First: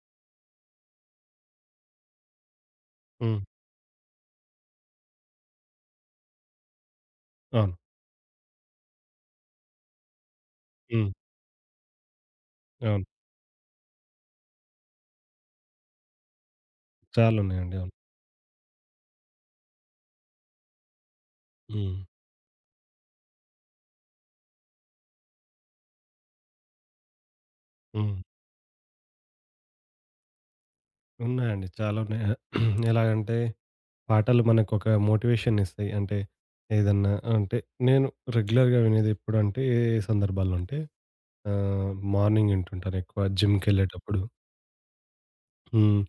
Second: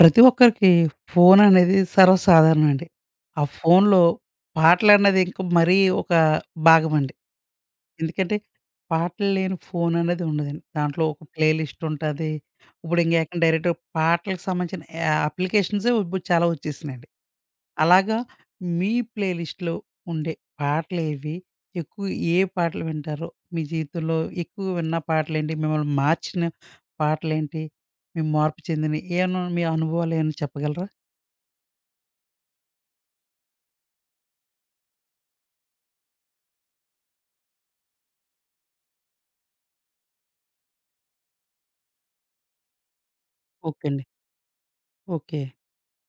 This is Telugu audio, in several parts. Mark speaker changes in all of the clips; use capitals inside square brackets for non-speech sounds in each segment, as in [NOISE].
Speaker 1: ప్రతి ఒక్కరికి ఫోన్ అనేది సర్వసాధారణం అండి.
Speaker 2: హ్మ్.
Speaker 1: ఆ ఫోన్‌లో పాటలన్నది ఇంక మరీ ఒక భాగమండి.
Speaker 2: అవును.
Speaker 1: ఎందుకంటే, పాటలు లేని ఫోన్ అనేది ఉండదండి. దాంట్లో
Speaker 2: హ్మ్.
Speaker 1: ఒక ప్లే లిస్ట్ ఉంటది. ఇప్పుడు
Speaker 2: అవును.
Speaker 1: ఇంక ఏకంగా డైరెక్ట్ పాటలకు సంబంధించిన యా అప్లికేషన్సే ఇప్పుడు చాలా వచ్చేసినాయండి.
Speaker 2: చాలున్నాయండి. అవును.
Speaker 1: అలాగా మీ ప్లే లిస్ట్‌లో ఉండే పాటలేవి?
Speaker 2: హ్మ్.
Speaker 1: ఎక్కువ ఏ పాటలు వింటారు? మీ జీవితంలో ఎక్కువ విన్న పాటలేంటి? మిమ్మల్ని మార్చిన పాటలేంటి?
Speaker 2: హ్మ్.
Speaker 1: మీరు మార్పు చెందినయి ఏమన్నా మీ అనుభవాలు ఏమన్నా చెప్పగలరా?
Speaker 2: ఉన్నాయండి. చాలా ఉన్నాయి. [CLEARS THROAT] ఎలాగంటే పాటలు మనకొక మోటివేషన్ ఇస్తాయి. అంటే ఏదన్నా అంటే నేను రెగ్యులర్‌గా వినేది ఎప్పుడంటే ఏ ఏ సందర్భాల్లో అంటే మార్నింగ్ వింటుంటాను ఎక్కువ
Speaker 1: ఓకే అండి.
Speaker 2: జిమ్‌కెళ్ళేటప్పుడు.
Speaker 1: ఓకే.
Speaker 2: హ్మ్.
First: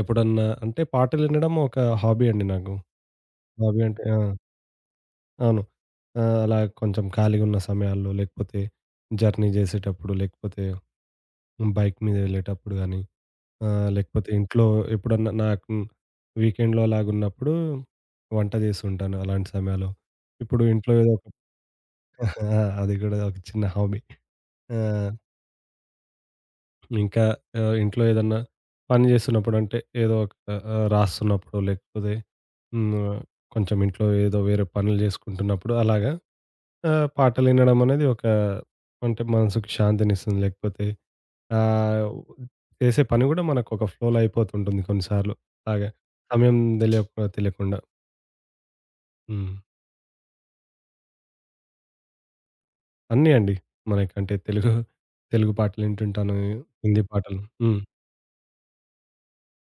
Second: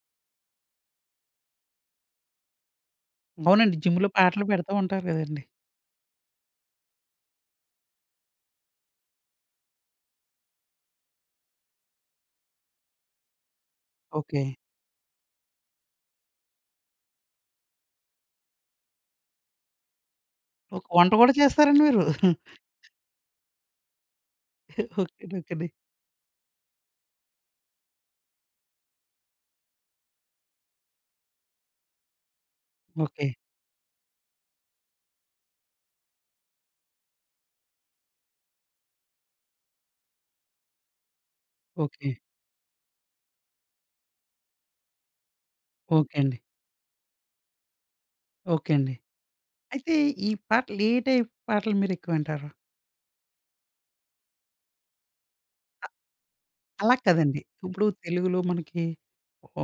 Speaker 2: ఎప్పుడన్నా అంటే పాటలు వినడం ఒక హాబీ అండి నాకు.
Speaker 1: హ్మ్. అవునండి.
Speaker 2: హాబీ అంటే
Speaker 1: జిమ్‌లో
Speaker 2: ఆ!
Speaker 1: పాటలు పెడతా ఉంటారు గదండీ.
Speaker 2: అవును. అలా కొంచెం ఖాళీగున్న సమయాల్లో లేకపోతే జర్నీ చేసేటప్పుడు లేకపోతే బైక్ మీద వెళ్ళేటప్పుడు గాని ఆ! లేకపోతే
Speaker 1: ఓకే.
Speaker 2: ఇంట్లో ఎప్పుడన్నా నాకు వీకెండ్‌లో అలాగున్నప్పుడు వంట జేస్తుంటాను అలాంటి సమయాల్లో. ఇప్పుడు
Speaker 1: ఒక
Speaker 2: ఇంట్లో
Speaker 1: వంట
Speaker 2: ఏదో ఒక
Speaker 1: గూడా చేస్తారండి మీరు?
Speaker 2: [LAUGHS] ఆ!
Speaker 1: [LAUGHS]
Speaker 2: అది గూడా ఒక చిన్న హాబీ. ఆ!
Speaker 1: ఓకే. ఓకేండి.
Speaker 2: ఇంకా ఇంట్లో ఏదన్నా పని జేస్తున్నప్పుడు అంటే ఏదో ఒక రాస్తున్నప్పుడు లేకపోతే హ్మ్.
Speaker 1: ఓకే.
Speaker 2: కొంచెం ఇంట్లో ఏదో వేరే పనులు జేసుకుంటున్నప్పుడు అలాగా పాటలినడం అనేది ఒక అంటే మనసుకు శాంతినిస్తుంది. లేకపోతే ఆహ్,
Speaker 1: ఓకే.
Speaker 2: చేసే పని గూడా మనకొక ఫ్లోలో అయిపోతుంటుంది కొన్నిసార్లు. అలాగే
Speaker 1: ఓకే అండి.
Speaker 2: సమయం తెలియక తెలియకుండా.
Speaker 1: ఓకే అండి.
Speaker 2: హ్మ్.
Speaker 1: అయితే ఈ పాటలు ఏ టైప్ పాటలు మీరెక్కువ వింటారు?
Speaker 2: అన్నీ అండి. మనకంటే తెలుగు,
Speaker 1: అ
Speaker 2: పాటలింటుంటాను.
Speaker 1: అలా
Speaker 2: హిందీ పాటలు.
Speaker 1: కాదండి.
Speaker 2: హ్మ్.
Speaker 1: ఇప్పుడు తెలుగులో మనకి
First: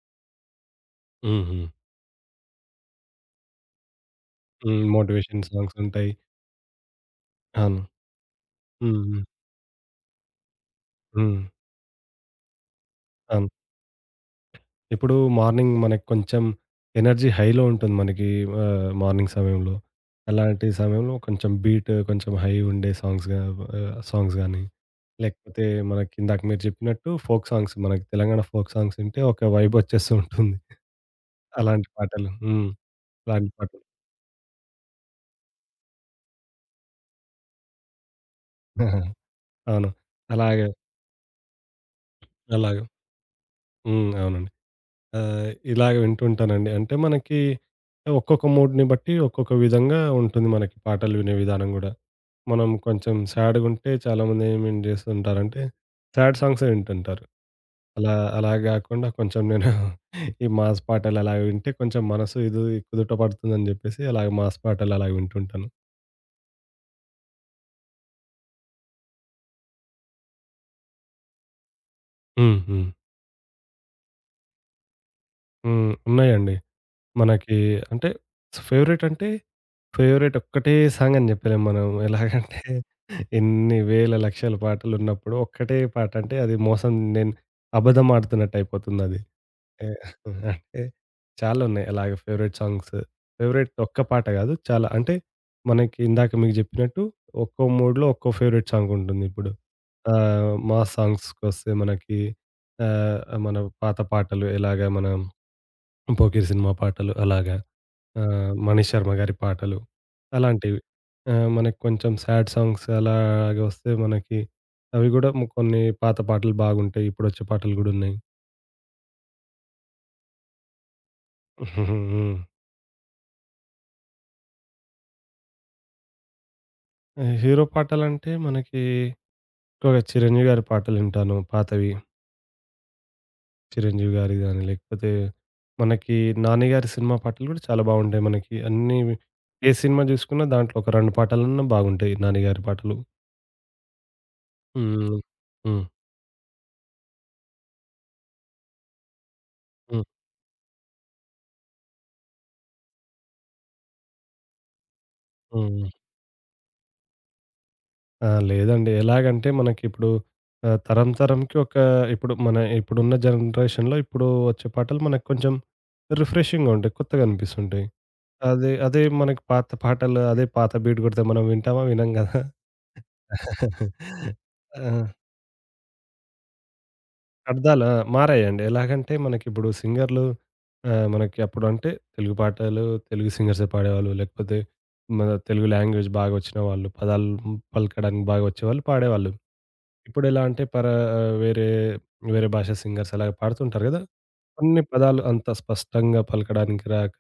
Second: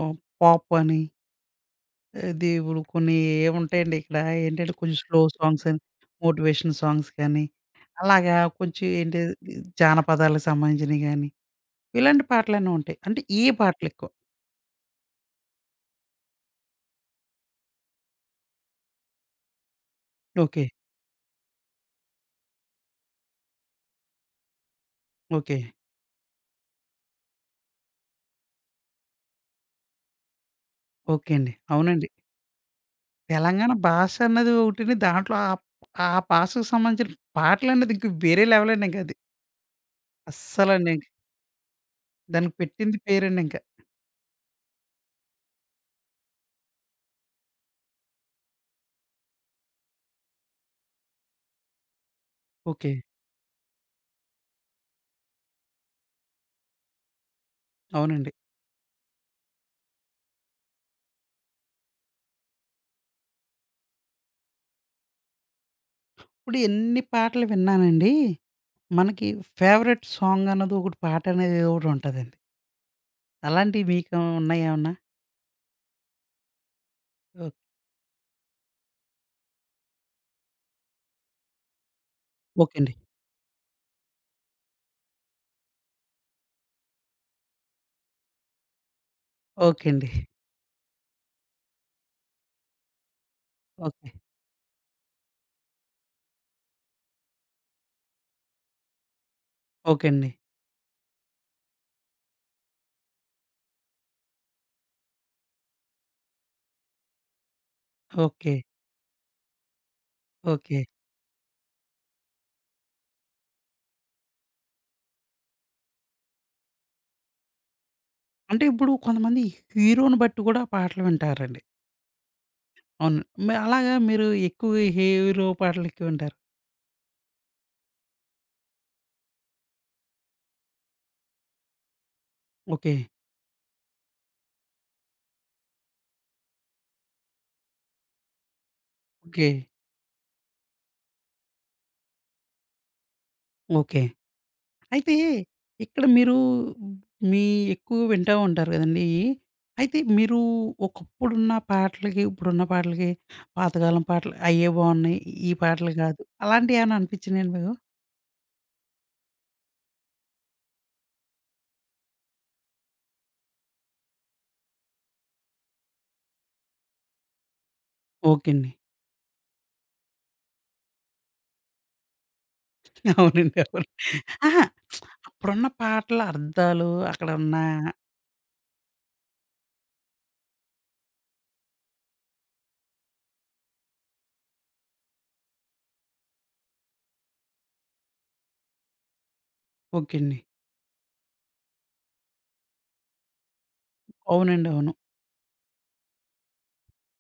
Speaker 1: ఆహ్, పాప్ అని
Speaker 2: హ్మ్. హ్మ్.
Speaker 1: అది ఇప్పుడు కొన్ని ఏవుంటాయండి ఇక్కడ ఏంటంటే
Speaker 2: హ్మ్.
Speaker 1: కొంచెం స్లో
Speaker 2: మోటివేషన్
Speaker 1: సాంగ్స్ అని,
Speaker 2: సాంగ్సుంటాయి.
Speaker 1: మోటివేషన్ సాంగ్స్ కానీ,
Speaker 2: అవును.
Speaker 1: అలాగా కొంచెం
Speaker 2: హ్మ్.
Speaker 1: ఏంటి
Speaker 2: హ్మ్.
Speaker 1: జానపదాలకు సంబంధించినయి గాని,
Speaker 2: హ్మ్.
Speaker 1: ఇలాంటి పాటలన్నీ ఉంటాయి. అంటే ఏ
Speaker 2: అవును.
Speaker 1: పాటలెక్కువ?
Speaker 2: ఇప్పుడు మార్నింగ్ మనకి కొంచెం ఎనర్జీ హైలో ఉంటుంది మనకి మార్నింగ్ సమయంలో.
Speaker 1: ఓకే.
Speaker 2: అలాంటి సమయంలో కొంచెం బీట్ కొంచెం హై ఉండే సాంగ్స్ గా సాంగ్స్ గానీ,
Speaker 1: ఓకే.
Speaker 2: లేకపోతే మనకిందాక మీరు చెప్పినట్టు ఫోక్ సాంగ్స్ మనకి తెలంగాణ ఫోక్ సాంగ్స్ వింటే ఒక వైబొచ్చేస్తూ ఉంటుంది.
Speaker 1: ఓకే అండి.
Speaker 2: అలాంటి
Speaker 1: అవునండి.
Speaker 2: పాటలు. హ్మ్. అలాంటి
Speaker 1: తెలంగాణ
Speaker 2: పాటలు.
Speaker 1: భాష అన్నది ఒకటిని దాంట్లో ఆప్ ఆ భాషకు సంబంధించిన పాటలనేది ఇంక వేరే లెవెలండి ఇంకది.
Speaker 2: [LAUGHS] అవును. అలాగే.
Speaker 1: అస్సలండి. ఇంక దానికి
Speaker 2: అలాగే.
Speaker 1: పెట్టింది పేరండి ఇంక.
Speaker 2: హ్మ్. అవునండి. ఆహ్, ఇలాగ వింటుంటానండి. అంటే మనకి ఒక్కొక్క మూడ్‌ని బట్టి ఒక్కొక్క విధంగా ఉంటుంది మనకి పాటలు వినే విధానం గూడా. మనం
Speaker 1: ఓకే.
Speaker 2: కొంచెం సాడ్‌గుంటే చాలామంది ఏమేం చేస్తుంటారంటే, సాడ్ సాంగ్సే వింటుంటారు. అలా
Speaker 1: అవునండి.
Speaker 2: అలా గాకుండా కొంచెం నేను ఈ మాస్ పాటలు అలా వింటే కొంచెం మనసు ఇది కుదుట పడుతుందని జెప్పేసి అలాగ మాస్ పాటలు అలాగ వింటుంటాను.
Speaker 1: ఇప్పుడు ఎన్ని పాటలు విన్నానండి. మనకి ఫేవరెట్ సాంగ్ అన్నది ఒకటి పాట అనేది ఏదో ఒకటి ఉంటదండి.
Speaker 2: హ్మ్. హ్మ్.
Speaker 1: అలాంటివి మీకు ఉన్నాయా ఏమన్నా?
Speaker 2: హ్మ్. ఉన్నాయండి.
Speaker 1: ఓకే.
Speaker 2: మనకి అంటే ఫేవరెట్ అంటే ఫేవరెట్ ఒక్కటే సాంగ్ అని జెప్పలేం మనం. ఎలాగంటే
Speaker 1: ఓకే అండి.
Speaker 2: ఎన్ని వేల లక్షల పాటలున్నప్పుడు ఒక్కటే పాట అంటే అది మోసం నేను అబద్ధం ఆడుతున్నట్టు అయిపోతుందది. ఏ
Speaker 1: ఓకే అండి.
Speaker 2: [LAUGHS] అంటే చాలా ఉన్నాయి అలాగే ఫేవరెట్ సాంగ్స్. ఫేవరెట్ ఒక్క
Speaker 1: ఓకే.
Speaker 2: పాట గాదు. చాలా అంటే మనకి ఇందాక మీకు జెప్పినట్టు ఒక్కో మూడ్‌లో ఒక్కో ఫేవరెట్ సాంగ్ ఉంటుందిప్పుడు.
Speaker 1: ఓకే అండి.
Speaker 2: ఆహ్, మా సాంగ్స్‌కొస్తే మనకి ఆహ్, మన పాత పాటలు ఎలాగా మనం 'పోకిరి' సినిమా పాటలు అలాగా.
Speaker 1: ఓకే.
Speaker 2: 'మణి శర్మ' గారి పాటలు అలాంటివి.
Speaker 1: ఓకే.
Speaker 2: మనకి కొంచెం సాడ్ సాంగ్స్ అలాగా వస్తే మనకి అవి గూడా కొన్ని పాత పాటలు బాగుంటాయి. ఇప్పుడొచ్చే పాటలు గూడున్నాయి.
Speaker 1: అంటే ఇప్పుడు కొంతమంది హీరోని బట్టి కూడా పాటలు వింటారండి.
Speaker 2: హ్మ్. [LAUGHS]
Speaker 1: అవును. మరి అలాగా మీరు ఎక్కువగా హీరో పాటలెక్కువ వింటారు.
Speaker 2: హీరో పాటలంటే మనకి ఎక్కువగా 'చిరంజీవి' గారి పాటలింటాను పాతవి.
Speaker 1: ఓకే.
Speaker 2: 'చిరంజీవి' గారివి గాని, లేకపోతే మనకి 'నాని' గారి సినిమా పాటలు గూడా చాలా బాగుంటాయి మనకి. అన్నీ
Speaker 1: ఓకే.
Speaker 2: ఏ సినిమా జూసుకున్న దాంట్లో ఒక 2 పాటలన్నా బాగుంటాయి 'నాని' గారి పాటలు.
Speaker 1: ఓకే. అయితే
Speaker 2: హ్మ్. హ్మ్.
Speaker 1: ఇక్కడ మీరు మీ ఎక్కువ వింటా ఉంటారు గదండీ! ఇయి. అయితే
Speaker 2: హ్మ్.
Speaker 1: మీరు ఒకప్పుడున్న పాటలకి, ఇప్పుడున్న పాటలకి, పాతకాలం పాటలు అయ్యే బావున్నాయి. ఈ
Speaker 2: హ్మ్.
Speaker 1: పాటలు కాదు. అలాంటియేమన్నా అనిపిచ్చినాయండి మీకు?
Speaker 2: ఆ! లేదండి. ఎలాగంటే మనకిప్పుడు తరం తరంకి ఒక ఇప్పుడు మన ఇప్పుడున్న జనరేషన్‌లో ఇప్పుడు వచ్చే పాటలు మనకు కొంచెం రిఫ్రెషింగ్‌గా ఉంటాయి. కొత్తగా అనిపిస్తుంటాయి.
Speaker 1: ఓకే అండి.
Speaker 2: అదే, అదే మనకి పాత పాటలు, అదే పాత బీట్ కొడితే మనం వింటామా? వినం గదా!
Speaker 1: అవునండి. అవును. అహా!
Speaker 2: ఆ!
Speaker 1: అప్పుడున్న పాటల అర్థాలు అక్కడున్న
Speaker 2: అర్థాలా? మారాయండి. ఎలాగంటే మనకిప్పుడు సింగర్‌లు మనకి అప్పుడంటే తెలుగు పాటలు, తెలుగు సింగర్సే పాడేవాళ్ళు. లేకపోతే మన తెలుగు లాంగ్వేజ్ బాగా వచ్చిన వాళ్ళు, పదాలు పలకడానికి బాగా వచ్చేవాళ్ళు పాడేవాళ్ళు.
Speaker 1: ఓకే అండి.
Speaker 2: ఇప్పుడెలా అంటే వేరే, భాష సింగర్స్ అలాగ పాడుతుంటారు గదా!
Speaker 1: అవునండి.
Speaker 2: కొన్ని
Speaker 1: అవును.
Speaker 2: పదాలు అంత స్పష్టంగా పలకడానికి రాక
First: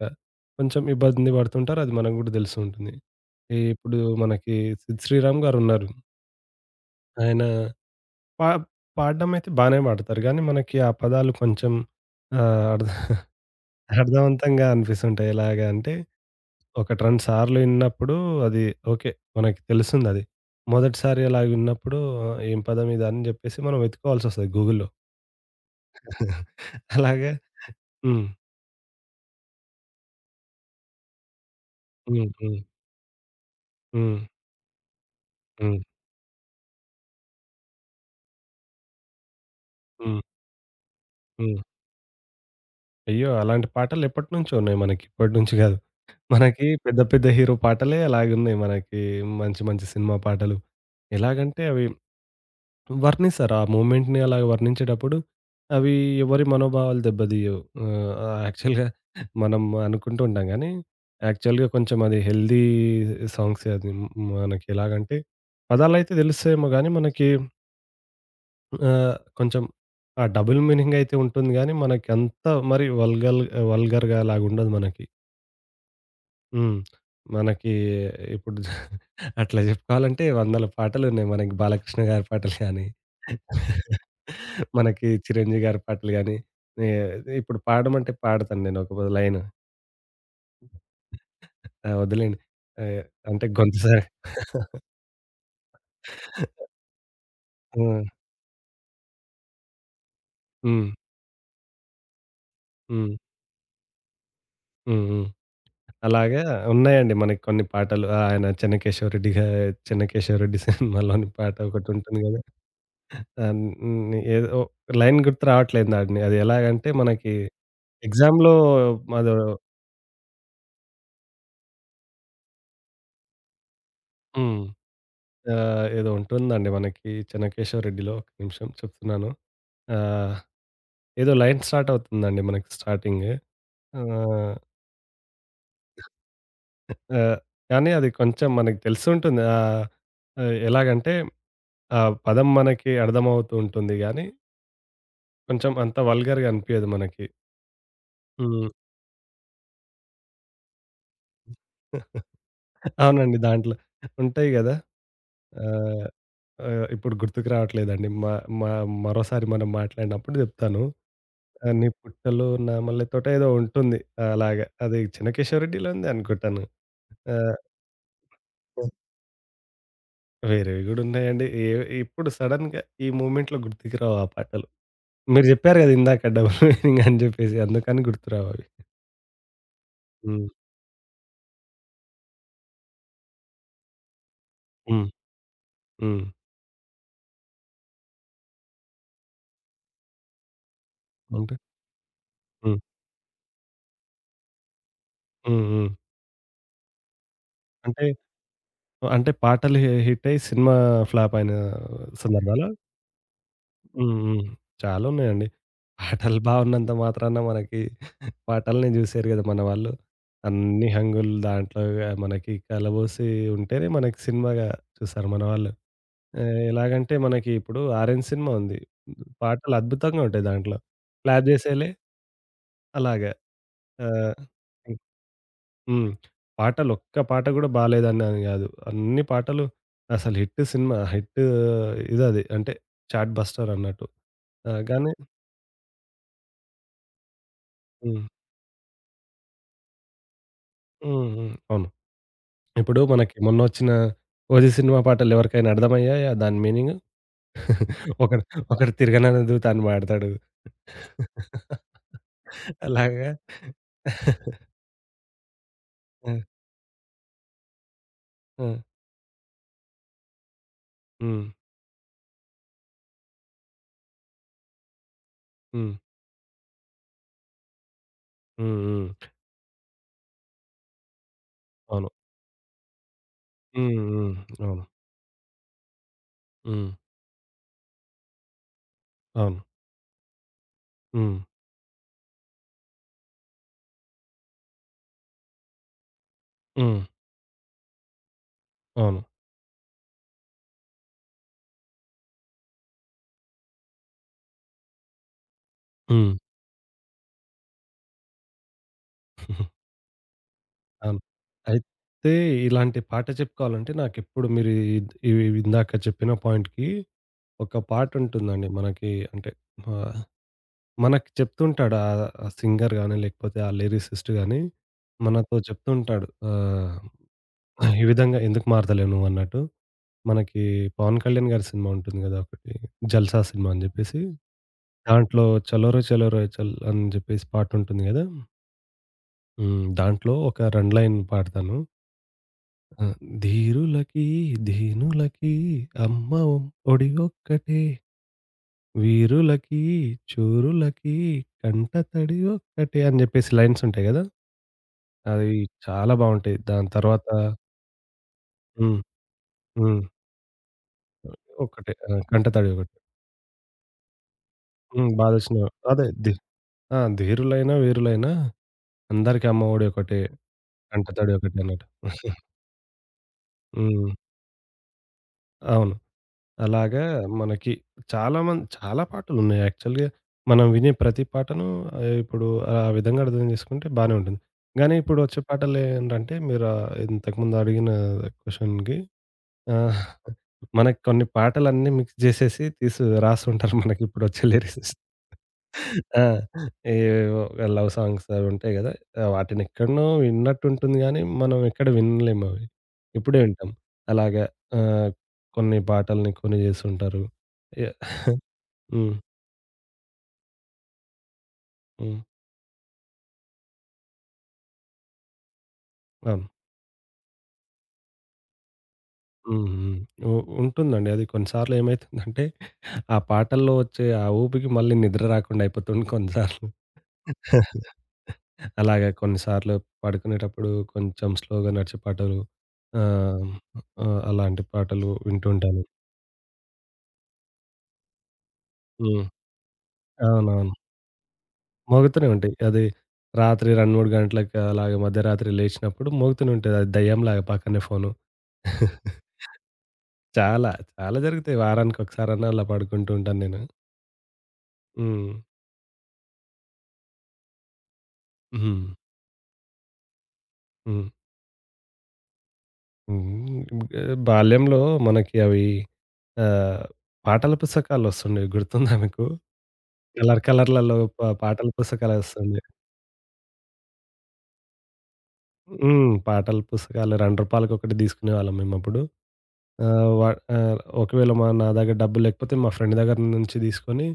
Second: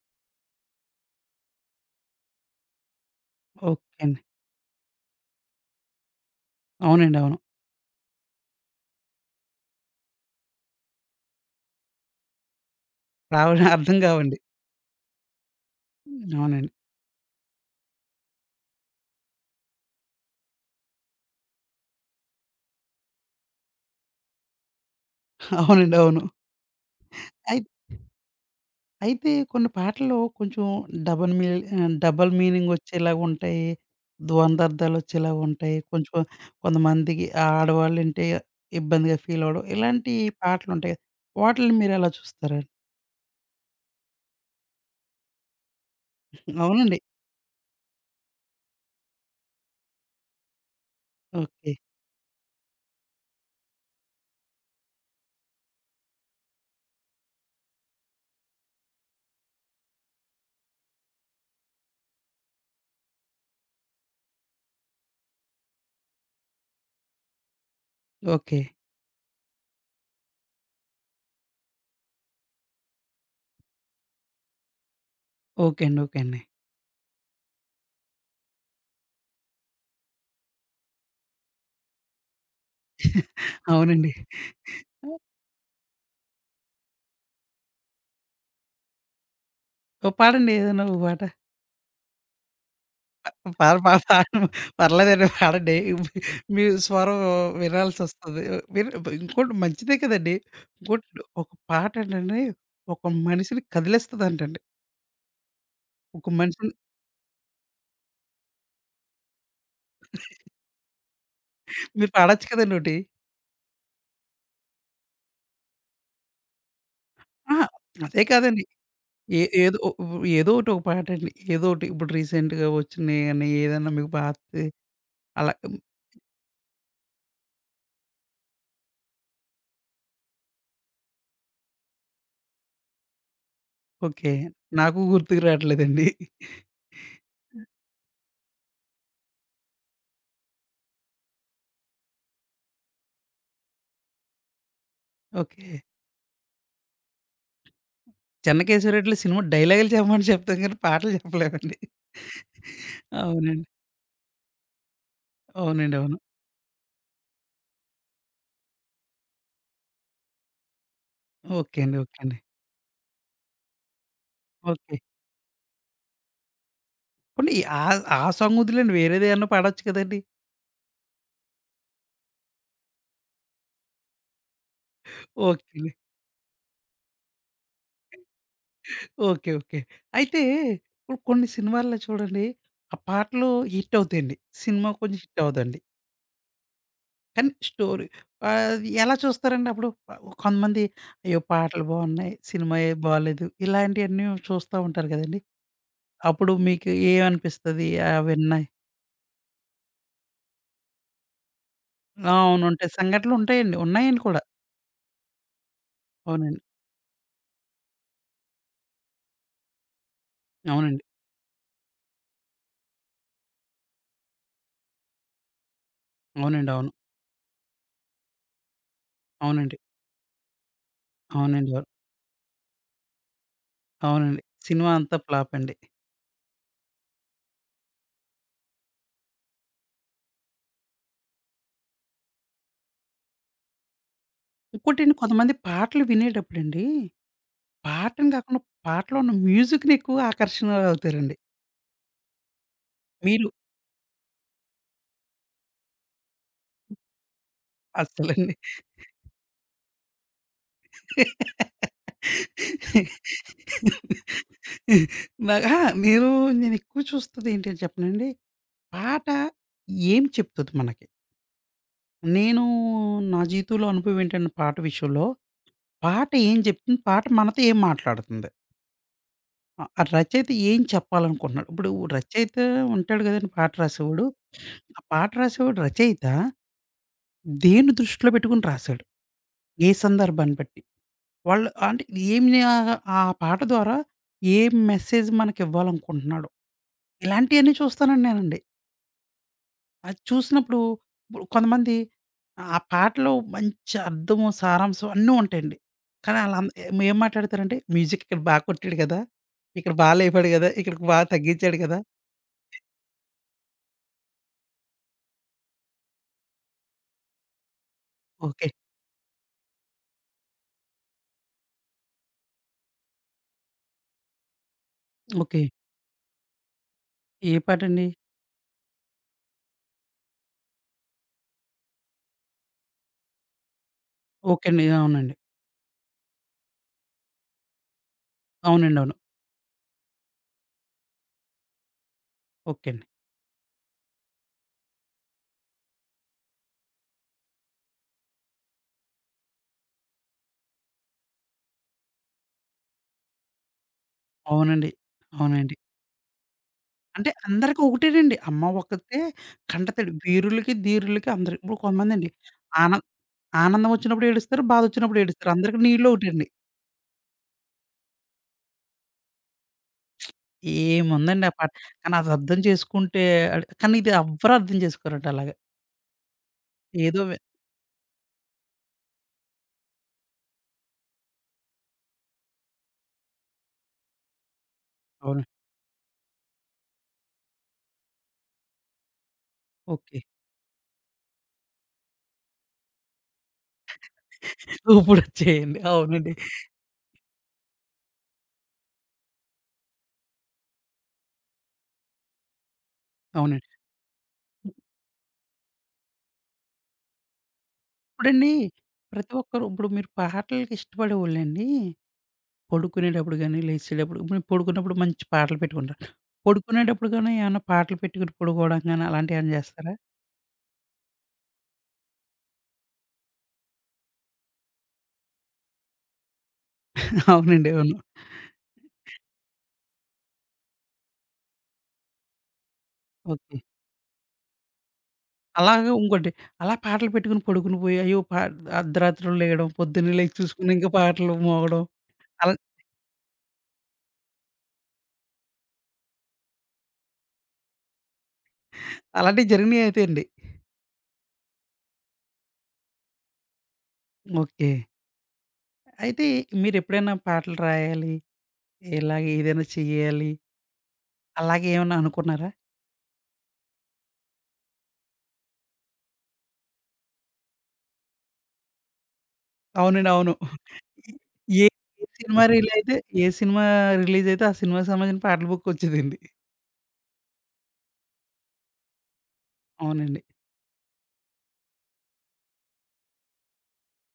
Speaker 2: కొంచెం ఇబ్బంది పడుతుంటారు. అది మనకు గూడా తెలిసి ఉంటుంది.
Speaker 1: ఓకే
Speaker 2: ఇప్పుడు
Speaker 1: అండి.
Speaker 2: మనకి 'సిద్ శ్రీరామ్' గారున్నారు.
Speaker 1: అవునండి. అవును.
Speaker 2: ఆయన పా పాడడం అయితే బానే పాడతారు. గానీ మనకి ఆ పదాలు కొంచెం ఆహ్, అర్థ
Speaker 1: రావడం అర్థం కావండి.
Speaker 2: అర్థవంతంగా అనిపిస్తుంటాయి. ఎలాగా అంటే
Speaker 1: అవునండి.
Speaker 2: ఒకటి 2 సార్లు ఇన్నప్పుడు అది ఓకే. మనకి తెలుస్తుందది. మొదటిసారి అలా విన్నప్పుడు ఏం పదం ఇదని జెప్పేసి మనం వెతుక్కోవాల్సొస్తది గూగుల్‌లో.
Speaker 1: అవునండి. అవును.
Speaker 2: [LAUGHS] అలాగే
Speaker 1: అయి
Speaker 2: హ్మ్.
Speaker 1: అయితే కొన్ని పాటల్లో కొంచెం డబుల్ మీ
Speaker 2: హ్మ్.
Speaker 1: డబుల్
Speaker 2: హ్మ్.
Speaker 1: మీనింగొచ్చేలాగుంటాయి.
Speaker 2: హ్మ్.
Speaker 1: ద్వందార్థాలొచ్చేలాగుంటాయి.
Speaker 2: హ్మ్.
Speaker 1: కొంచెం కొంతమందికి ఆడవాళ్ళంటే ఇబ్బందిగా ఫీలవ్వడం. ఇలాంటి
Speaker 2: హ్మ్.
Speaker 1: పాటలుంటాయి కదా!
Speaker 2: హ్మ్.
Speaker 1: వాటిల్ని మీరెలా చూస్తారండి?
Speaker 2: అయ్యో! అలాంటి పాటలెప్పటినుంచో ఉన్నాయి మనకి. ఇప్పటినుంచి గాదు. మనకి
Speaker 1: అవునండి.
Speaker 2: పెద్ద పెద్ద హీరో పాటలే అలాగున్నాయి మనకి. మంచి మంచి సినిమా పాటలు. ఎలాగంటే
Speaker 1: ఓకే.
Speaker 2: అవి వర్ణిస్తారు. ఆ మూమెంట్‌ని అలా వర్ణించేటప్పుడు అవి ఎవరి మనోభావాలు దెబ్బతీయవు. యాక్చువల్‌గా మనం అనుకుంటూ ఉంటాం గానీ, యాక్చువల్‌గా కొంచెం అది హెల్తీ సాంగ్సే అది. మనకి ఎలాగంటే పదాలైతే తెలుస్తాయేమో గానీ మనకి
Speaker 1: ఓకే.
Speaker 2: కొంచెం ఆ డబుల్ మీనింగ్ అయితే ఉంటుంది గానీ, మనకంత మరి వల్గల్ వల్గర్‌గా అలాగుండదు మనకి.
Speaker 1: ఓకే అండి. ఓకే అండి.
Speaker 2: హ్మ్. మనకి ఇప్పుడు అట్లా చెప్పుకోవాలంటే వందల పాటలున్నాయి. మనకి బాలకృష్ణ గారి పాటలు గానీ,
Speaker 1: అవునండి.
Speaker 2: మనకి చిరంజీవి గారి పాటలు గానీ, ఏ ఇప్పుడు పాడమంటే పాడతాను నేను ఒక లైను.
Speaker 1: ఓ పాడండి ఏదైనా ఒక పాట.
Speaker 2: ఆ! వద్దులేండి. ఆహ్, అంటే
Speaker 1: పర్
Speaker 2: గొంతు
Speaker 1: ప
Speaker 2: సరి
Speaker 1: పాడను. పర్లేదండి పాడండి. మీ స్వరం
Speaker 2: హ్మ్.
Speaker 1: వినాల్సొస్తది. విన్ ఇంకోటి మంచిదే కదండీ.
Speaker 2: హ్మ్.
Speaker 1: ఇంకోటి ఒక పాట ఏంటంటే, ఒక
Speaker 2: హ్మ్.
Speaker 1: మనిషిని కదిలేస్తదంటండి.
Speaker 2: హ్మ్. హ్మ్.
Speaker 1: ఒక
Speaker 2: అలాగా
Speaker 1: మనిషిని
Speaker 2: ఉన్నాయండి మనకి కొన్ని పాటలు. ఆ, ఆయన 'చెన్నకేశవరెడ్డి' గా 'చెన్నకేశవరెడ్డి' సినిమాలోని పాట
Speaker 1: మీరు
Speaker 2: ఒకటుంటుంది గదా!
Speaker 1: పాడొచ్చు కదండీ ఒకటి.
Speaker 2: ఆహ్, హ్మ్. ఏదో లైన్ గుర్తు రావట్లేదు నాకు. అది ఎలాగంటే మనకి
Speaker 1: అహా! అదే
Speaker 2: ఎగ్జామ్‌లో
Speaker 1: కాదండి.
Speaker 2: అదో
Speaker 1: ఏ ఏదో ఒ ఏదో ఒకటి ఒక పాటండి. ఏదో ఒకటి ఇప్పుడు రీసెంట్‌గా వచ్చినయి గాని, ఏదన్నా మీకు
Speaker 2: హ్మ్.
Speaker 1: పాతది అలా
Speaker 2: ఏదో ఉంటుందండి మనకి 'చెన్నకేశవరెడ్డిలో' ఒక్క నిమిషం చెప్తున్నాను. ఆహ్, ఏదో లైన్ స్టార్ట్ అవుతుందండి మనకి స్టార్టింగ్.
Speaker 1: ఓకే.
Speaker 2: ఆహ్,
Speaker 1: నాకు గుర్తుకు రావట్లేదండి.
Speaker 2: ఆహ్, కానీ అది కొంచెం మనకి తెలిసుంటుంది. ఎలాగంటే ఆ పదం మనకి అర్థమవుతూ ఉంటుంది గానీ
Speaker 1: ఓకే.
Speaker 2: కొంచెం అంత వల్గర్‌గా అనిపియదు మనకి. హ్మ్.
Speaker 1: 'చెన్నకేశవ రెడ్డిలో' సినిమా డైలాగులు చెప్పమని చెప్తాం గానీ, పాటలు చెప్పలేమండి.
Speaker 2: అవునండి.
Speaker 1: అవునండి.
Speaker 2: దాంట్లో ఉంటాయి గదా!
Speaker 1: అవునండి.
Speaker 2: ఆహ్,
Speaker 1: అవును.
Speaker 2: ఇప్పుడు గుర్తుకు రావట్లేదండి. మా మా మరోసారి మనం మాట్లాడినప్పుడు జెప్తాను.
Speaker 1: ఓకే
Speaker 2: నీ
Speaker 1: అండి. ఓకే అండి.
Speaker 2: పుట్టలో నా మల్లెతోట ఏదో ఉంటుంది. అలాగా
Speaker 1: ఓకే.
Speaker 2: అది 'చినకేశవరెడ్డిలో' ఉంది అనుకుంటాను. ఆ!
Speaker 1: పోనీ ఆ ఆ సాంగ్ వదిలేండి వేరేదేమన్నా పాడొచ్చు కదండీ!
Speaker 2: వేరేవి గూడా ఉన్నాయండి. ఏ ఇప్పుడు సడెన్‌గా ఈ మూమెంట్‌లో గుర్తుకు రావు ఆ పాటలు. మీరు
Speaker 1: ఓకే
Speaker 2: జెప్పారు
Speaker 1: అండి.
Speaker 2: గదా! ఇందాక డబుల్ మీనింగ్ అని జెప్పేసి అందుకని గుర్తురావు అవి.
Speaker 1: ఓకే. ఓకే. అయితే
Speaker 2: హ్మ్.
Speaker 1: ఇప్పుడు కొన్ని సినిమాల్లో చూడండి ఆ పాటలు హిట్ అవుతాయండి. సినిమా
Speaker 2: హ్మ్.
Speaker 1: కొంచెం హిట్ అవ్వదండి.
Speaker 2: హ్మ్.
Speaker 1: కానీ స్టోరీ ఆహ్, ఎలా చూస్తారండి అప్పుడు? కొంతమంది అయ్యో!
Speaker 2: అంటే
Speaker 1: పాటలు బాగున్నాయి.
Speaker 2: హ్మ్.
Speaker 1: సినిమాయే బాలేదు. ఇలాంటియన్నీ చూస్తా ఉంటారు కదండీ!
Speaker 2: హ్మ్. హ్మ్.
Speaker 1: అప్పుడు మీకు ఏమనిపిస్తది
Speaker 2: అంటే
Speaker 1: విన్నాయి?
Speaker 2: అంటే పాటలు హిట్టయి సినిమా ఫ్లాపయిన
Speaker 1: ఆ! అవును.
Speaker 2: సందర్భాలా?
Speaker 1: ఉంటాయి. సంఘటనలుంటాయండి.
Speaker 2: హ్మ్.
Speaker 1: ఉన్నాయండి కూడా.
Speaker 2: హ్మ్. చాలున్నాయండి. పాటలు
Speaker 1: అవునండి.
Speaker 2: బావున్నంత మాత్రాన మనకి పాటల్ని జూసేయరు గదా మన వాళ్ళు. అన్ని
Speaker 1: అవునండి.
Speaker 2: హంగులు దాంట్లో మనకి కలబోసి ఉంటేనే మనకి సినిమాగా చూస్తారు మన వాళ్ళు.
Speaker 1: అవునండి. అవును.
Speaker 2: ఎలాగంటే మనకి ఇప్పుడు 'ఆరెంజ్' సినిమా ఉంది. పాటలు
Speaker 1: అవునండి.
Speaker 2: అద్భుతంగా ఉంటాయి దాంట్లో. క్లాప్
Speaker 1: అవునండి. అవును.
Speaker 2: జేసేయలే అలాగా.
Speaker 1: అవునండి.
Speaker 2: ఆహ్
Speaker 1: సినిమా అంతా ఫ్లాపండి.
Speaker 2: హ్మ్. పాటలొక్క పాట గూడా బాలేదన్నాను గాదు. అన్ని పాటలు అసలు హిట్ సినిమా. హిట్ ఇదది. అంటే చాట్ బస్టర్ అన్నట్టు. ఆహ్, గానీ
Speaker 1: ఇంకోటండి కొంతమంది పాటలు వినేటప్పుడండి,
Speaker 2: హ్మ్.
Speaker 1: పాటని కాకుండా పాటలో ఉన్న మ్యూజిక్‌ని ఎక్కువ
Speaker 2: హ్మ్.
Speaker 1: ఆకర్షణలవుతారండి.
Speaker 2: హ్మ్. అవును. ఇప్పుడు మనకి
Speaker 1: మీరు
Speaker 2: మొన్నొచ్చిన 'ఓజీ' సినిమా పాటలెవరికైనా అర్థమయ్యాయా దాని మీనింగు? ఒకడు
Speaker 1: అస్సలండి.
Speaker 2: ఒకడు తిరగనన్న దూతాని పాడతాడు. అలాగా
Speaker 1: నాకు అహా! నేను
Speaker 2: ఆ!
Speaker 1: నేనెక్కువ చూస్తదేంటని చెప్పనండి,
Speaker 2: ఆ!
Speaker 1: పాట ఏం చెప్తది మనకి?
Speaker 2: హ్మ్.
Speaker 1: నేను నా జీవితంలో అనుభవం ఏంటంటే పాట విషయంలో,
Speaker 2: హ్మ్.
Speaker 1: పాట ఏం చెప్తుంది? పాట మనతో ఏం మాట్లాడుతుంది?
Speaker 2: హ్మ్. హ్మ్.
Speaker 1: ఆ! ఆ రచయిత ఏం చెప్పాలనుకుంటున్నాడు. ఇప్పుడు
Speaker 2: అవును.
Speaker 1: రచయిత ఉంటాడు కదండీ పాట
Speaker 2: హ్మ్.
Speaker 1: రాసేవాడు.
Speaker 2: హ్మ్. అవును.
Speaker 1: ఆ పాట రాసేవాడు రచయిత
Speaker 2: హ్మ్.
Speaker 1: దేన్ని దృష్టిలో పెట్టుకొని రాసాడు?
Speaker 2: అవును.
Speaker 1: ఏ సందర్భాన్ని బట్టి?
Speaker 2: హ్మ్.
Speaker 1: వాళ్ళు అంటే ఏం ఆహ్, ఆ పాట ద్వారా ఏం మెసేజ్ మనకివ్వాలనుకుంటున్నాడు?
Speaker 2: హ్మ్.
Speaker 1: ఇలాంటియన్నీ చూస్తానండి నేనండి.
Speaker 2: అవును.
Speaker 1: అది చూసినప్పుడు ఇప్పుడు కొంతమంది ఆ పాటలో మంచి అర్థము, సారాంశం అన్నీ ఉంటాయండి.
Speaker 2: హ్మ్.
Speaker 1: కానీ ఆళ్ళం ఏం మాట్లాడతారంటే మ్యూజిక్ ఇక్కడ బాగా కొట్టాడు కదా! ఇక్కడ బాగా లేపాడు కదా! ఇక్కడికి
Speaker 2: అవును.
Speaker 1: బాగా తగ్గించాడు కదా!
Speaker 2: అయితే ఇలాంటి పాట చెప్పుకోవాలంటే నాకెప్పుడు మీరు ఇవి ఇందాక చెప్పిన పాయింట్‌కి ఒక
Speaker 1: ఓకే.
Speaker 2: పాటుంటుందండి మనకి అంటే ఆహ్, మనకి చెప్తుంటాడు ఆహ్, ఆ సింగర్ గాని, లేకపోతే ఆ లిరిసిస్ట్ గాని మనతో
Speaker 1: ఓకే.
Speaker 2: చెప్తుంటాడు. ఆహ్,
Speaker 1: ఏ
Speaker 2: అవును. ఈ
Speaker 1: పాటండి?
Speaker 2: విధంగా ఎందుకు మారతలేవు నువ్వన్నట్టు. మనకి 'పవన్ కళ్యాణ్' గారి సినిమా ఉంటుంది గదా! ఒకటి 'జల్సా' సినిమా అని జెప్పేసి.
Speaker 1: ఓకే అండి. అవునండి.
Speaker 2: దాంట్లో 'చలోరే చలోరే చల్' అని జెప్పేసి పాటుంటుంది గదా!
Speaker 1: అవునండి. అవును.
Speaker 2: హ్మ్. దాంట్లో ఒక 2 లైన్ పాడతాను.
Speaker 1: ఓకే అండి.
Speaker 2: ఆ! ధీరులకి, ధీనులకి అమ్మ ఒడి ఒక్కటే. వీరులకి, చూరులకి కంట తడి ఒక్కటే అని జెప్పేసి లైన్స్ ఉంటాయి గదా!
Speaker 1: అవునండి.
Speaker 2: అవి
Speaker 1: అవునండి.
Speaker 2: చాలా బావుంటాయి. దాని తర్వాత
Speaker 1: అంటే అందరికి ఒకటేనండి. అమ్మ
Speaker 2: హ్మ్.
Speaker 1: ఒక్కతే
Speaker 2: హ్మ్.
Speaker 1: కంటతడి. వీరులకి, ధీరులకి అందరికి. ఇప్పుడు
Speaker 2: ఒక్కటే. ఆ!
Speaker 1: కొంతమందండి
Speaker 2: కంట తడి
Speaker 1: ఆన
Speaker 2: ఒకటే.
Speaker 1: ఆనందం వచ్చినప్పుడు ఏడుస్తారు.
Speaker 2: హ్మ్.
Speaker 1: బాధొచ్చినప్పుడు ఏడుస్తారు.
Speaker 2: బాధొచ్చినా
Speaker 1: అందరికి
Speaker 2: అదే
Speaker 1: నీళ్ళు
Speaker 2: ధీ
Speaker 1: ఒకటండి.
Speaker 2: ఆ! ధీరులైనా, వీరులైనా అందరికి అమ్మ ఒడి ఒకటే. కంట తడి
Speaker 1: ఏముందండి ఆ
Speaker 2: ఒకటే
Speaker 1: పాట.
Speaker 2: అన్నట్టు.
Speaker 1: కానీ అది అర్థం చేసుకుంటే అడ్ కానీ ఇది
Speaker 2: హ్మ్.
Speaker 1: ఎవ్వరు అర్థం చేసుకోరండి అలాగా.
Speaker 2: అవును. అలాగా
Speaker 1: ఏదో వె
Speaker 2: మనకి చాలా పాటలున్నాయి యాక్చువల్‌గా. మనం వినే ప్రతి పాటను ఇప్పుడు ఆ విధంగా అర్థం చేసుకుంటే బానే ఉంటుంది. గానీ ఇప్పుడు వచ్చే
Speaker 1: అవును.
Speaker 2: పాటలు ఏంటంటే మీరు ఆ ఇంతకుముందు అడిగిన క్వెషన్‌కి ఆహ్,
Speaker 1: ఓకే.
Speaker 2: మనకి కొన్ని పాటలన్నీ మిక్స్ జేసేసి తీసి రాసుంటారు మనకిప్పుడొచ్చే లిరిసిస్టులు.
Speaker 1: ఇప్పుడొచ్చేయండి.
Speaker 2: ఆ!
Speaker 1: అవునండి.
Speaker 2: ఏవేవో లవ్ సాంగ్స్ అవి ఉంటాయి గదా! వాటినెక్కడనో విన్నట్టుంటుంది గానీ, మనం ఎక్కడ వినలేమవి. ఇప్పుడే
Speaker 1: అవునండి.
Speaker 2: వింటాం. అలాగా ఆహ్, కొన్ని పాటల్ని కొని జేస్తుంటారు. య
Speaker 1: ఇప్పుడండి
Speaker 2: హ్మ్. హ్మ్.
Speaker 1: ప్రతి ఒక్కరు ఇప్పుడు మీరు పాటలకి ఇష్టపడేవోళ్ళండి
Speaker 2: [LAUGHS]
Speaker 1: పడుకునేటప్పుడు గాని, లేచేటప్పుడు ఇప్పుడు పడుకున్నప్పుడు మంచి పాటలు పెట్టుకుంటాను.
Speaker 2: అవును.
Speaker 1: పడుకునేటప్పుడు గాని ఏమన్నా పాటలు పెట్టుకుని పడుకోవడం గాని అలాంటివేమన్నా
Speaker 2: హ్మ్.
Speaker 1: చేస్తారా?
Speaker 2: హ్మ్. ఉ ఉంటుందండి. అది కొన్ని సార్లు ఏమైతుందంటే, ఆ పాటల్లో వచ్చే ఆ ఊపుకి మళ్ళీ నిద్ర రాకుండా అయిపోతుంది కొన్ని సార్లు.
Speaker 1: అవునండి. అవును.
Speaker 2: అలాగే కొన్ని సార్లు [LAUGHS] పడుకునేటప్పుడు కొంచెం స్లోగా నడిచే పాటలు ఆహ్,
Speaker 1: ఓకే.
Speaker 2: అలాంటి పాటలు వింటూ ఉంటాను.
Speaker 1: అలాగే ఇంకోటి అలా పాటలు పెట్టుకుని పడుకుని పోయి అయ్యో!
Speaker 2: హ్మ్.
Speaker 1: అర్ధరాత్రులు లెగడం, పొద్దున్నే లేచి చూసుకుని
Speaker 2: అవునవును.
Speaker 1: ఇంకా పాటలు మోగడం
Speaker 2: మోగుతూనే
Speaker 1: అలా
Speaker 2: ఉంటాయి. అది రాత్రి 2, 3 గంటలకి అలాగ మధ్యరాత్రి లేచినప్పుడు మోగుతూనే ఉంటది. అది దెయ్యంలాగా పక్కనే ఫోను. [LAUGHS]
Speaker 1: అలాంటివి జరిగినయి అయితే అండి.
Speaker 2: చాలా, చాలా జరుగుతాయి. వారానికొకసారన్నా అలా పడుకుంటూ ఉంటాను నేను.
Speaker 1: ఓకే.
Speaker 2: హ్మ్.
Speaker 1: అయితే మీరెప్పుడైనా పాటలు రాయాలి,
Speaker 2: హ్మ్.
Speaker 1: ఇలాగ ఏదైనా చెయ్యాలి
Speaker 2: హ్మ్.
Speaker 1: అలాగే ఏమన్నా అనుకున్నారా?
Speaker 2: హ్మ్. బాల్యంలో మనకి అవి ఆహ్, పాటల పుస్తకాలొస్తుండేవి గుర్తుందా మీకు?
Speaker 1: అవునండి. అవును.
Speaker 2: కలర్ కలర్‌లలో
Speaker 1: ఏ
Speaker 2: పాటల
Speaker 1: ఏ సినిమా
Speaker 2: పుస్తకాలొస్తుండే.
Speaker 1: రిలైతే ఏ సినిమా రిలీజయితే ఆ సినిమాకి సంబంధించిన పాటల
Speaker 2: హ్మ్.
Speaker 1: బుక్కొచ్చేదండి.
Speaker 2: పాటల పుస్తకాలు ₹2కి ఒకటి తీసుకునేవాళ్ళం మేమప్పుడు. ఆహ్,
Speaker 1: అవునండి.
Speaker 2: ఆహ్, ఒకవేళ నా దగ్గర డబ్బులు లేకపోతే మా ఫ్రెండ్ దగ్గర నుంచి తీసుకొని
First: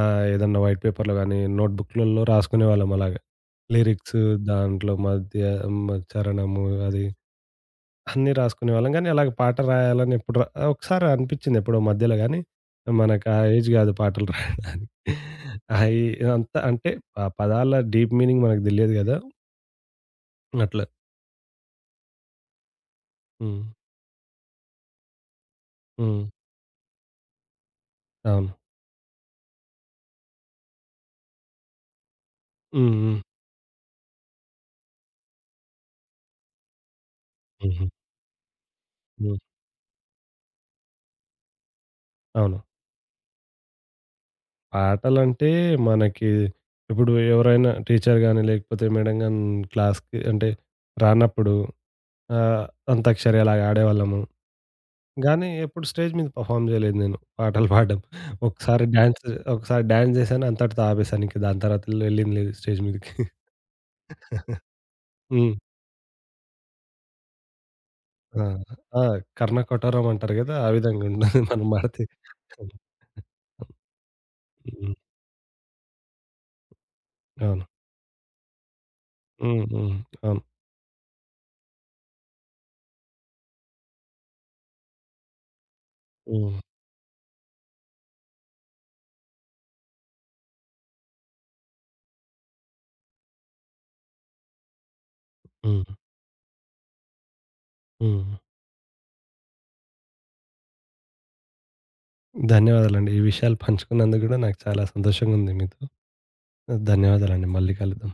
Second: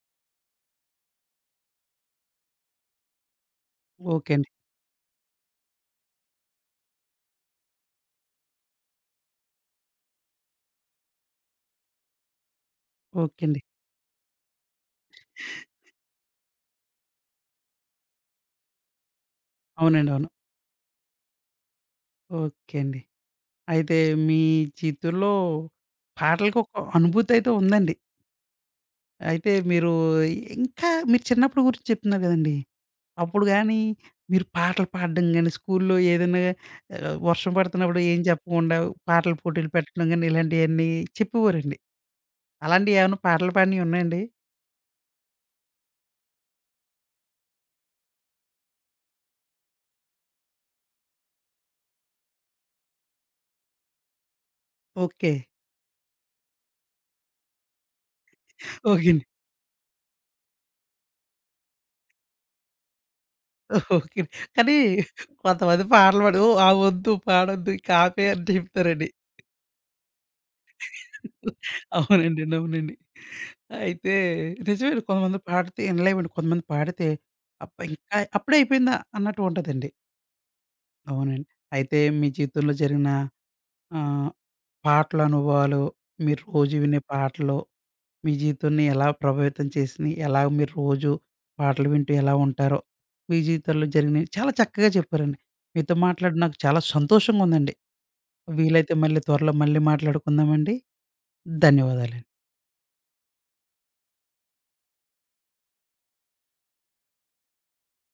Speaker 2: ఏదన్నా వైట్ పేపర్‌లో గానీ, నోట్ బుక్‌లలో రాసుకునేవాళ్ళం అలాగా. లిరిక్స్
Speaker 1: ఓకే అండి.
Speaker 2: దాంట్లో మధ్య చరణము అది అన్నీ రాసుకునేవాళ్ళం. కానీ అలాగ పాట రాయాలని ఎప్పుడు రా ఒకసారి అనిపిచ్చింది ఎప్పుడో మధ్యలో గానీ, మనకు ఆ
Speaker 1: ఓకే అండి.
Speaker 2: ఏజ్ గాదు పాటలు రాయడానికి. అయి అంత అంటే ఆ పదాల డీప్ మీనింగ్ మనకు దెలియదు గదా!
Speaker 1: అవునండి. అవును.
Speaker 2: అట్లా.
Speaker 1: ఓకే అండి.
Speaker 2: హ్మ్.
Speaker 1: అయితే మీ జీవితంలో
Speaker 2: హ్మ్.
Speaker 1: పాటలకి ఒక అనుభూతయితే ఉందండి.
Speaker 2: అవును.
Speaker 1: అయితే మీరు ఇంకా మీరు చిన్నప్పుడు గురించి చెప్తున్నారు గదండీ!
Speaker 2: హ్మ్. హ్మ్.
Speaker 1: అప్పుడు గాని మీరు పాటలు పాడడం గాని, స్కూల్లో ఏదైనా వర్షం
Speaker 2: హుహు.
Speaker 1: పడుతున్నప్పుడు ఏం చెప్పకుండా పాటల
Speaker 2: హ్మ్.
Speaker 1: పోటీలు పెట్టడం గాని, ఇలాంటియన్నీ చెప్పేవారండి.
Speaker 2: అవును.
Speaker 1: అలాంటియేమన్నా పాటలు పాడినయి ఉన్నాయండి?
Speaker 2: పాటలంటే మనకి ఇప్పుడు ఎవరైనా టీచర్ గాని, లేకపోతే మేడం గాని క్లాస్‌కి అంటే రానప్పుడు ఆహ్, అంతాక్షరి అలాగ ఆడేవాళ్ళము.
Speaker 1: ఓకే.
Speaker 2: గానీ ఎప్పుడు స్టేజ్ మీద పెర్ఫార్మ్ జేయలేదు నేను పాటలు పాడడం. ఒకసారి
Speaker 1: ఓకే.
Speaker 2: డాన్స్ ఒకసారి డాన్స్ జేశాను. అంతటితో ఆపేశాను. ఇంక దాని తర్వాత వెళ్ళింది లేదు స్టేజ్ మీదకి.
Speaker 1: ఓకే. కానీ
Speaker 2: హ్మ్.
Speaker 1: కొంతమంది పాటలు పాడి "ఓహ్! ఆ వద్దు పాడొద్దు ఇక ఆపేయి"
Speaker 2: ఆ!
Speaker 1: అని
Speaker 2: ఆ!
Speaker 1: చెప్తారండి.
Speaker 2: కర్ణ కొఠారం అంటారు గదా! ఆ విధంగా ఉండాలి మనం పాడితే.
Speaker 1: అవునండి. అవునండి. అయితే
Speaker 2: హ్మ్.
Speaker 1: నిజమేనండి. కొంతమంది పాడితే ఇనలేమండి. కొంతమంది పాడితే
Speaker 2: అవును.
Speaker 1: అబ్బా! ఇంకా అప్పుడే అయిపోయిందా అన్నట్టు
Speaker 2: హ్మ్.
Speaker 1: ఉంటదండి.
Speaker 2: హ్మ్. అవును.
Speaker 1: అవునండి. అయితే మీ జీవితంలో జరిగిన ఆహ్, పాటల అనుభవాలు, మీరు
Speaker 2: హ్మ్.
Speaker 1: రోజు వినే పాటలు మీ జీవితాన్ని ఎలా ప్రభావితం చేసినియి? ఎలా మీరు రోజు పాటలు వింటూ ఎలా ఉంటారో, మీ జీవితంలో జరిగినవి చాలా చక్కగా చెప్పారండి.
Speaker 2: హ్మ్.
Speaker 1: మీతో మాట్లాడి నాకు చాలా సంతోషంగా ఉందండి.
Speaker 2: హ్మ్. హ్మ్.
Speaker 1: వీలైతే మళ్ళీ త్వరలో మళ్ళీ మాట్లాడుకుందామండి. ధన్యవాదాలండి.
Speaker 2: ధన్యవాదాలండి. ఈ విషయాలు పంచుకున్నందుకు గూడా నాకు చాలా సంతోషంగా ఉంది మీతో. ధన్యవాదాలండి. మళ్ళీ కలుద్దాం.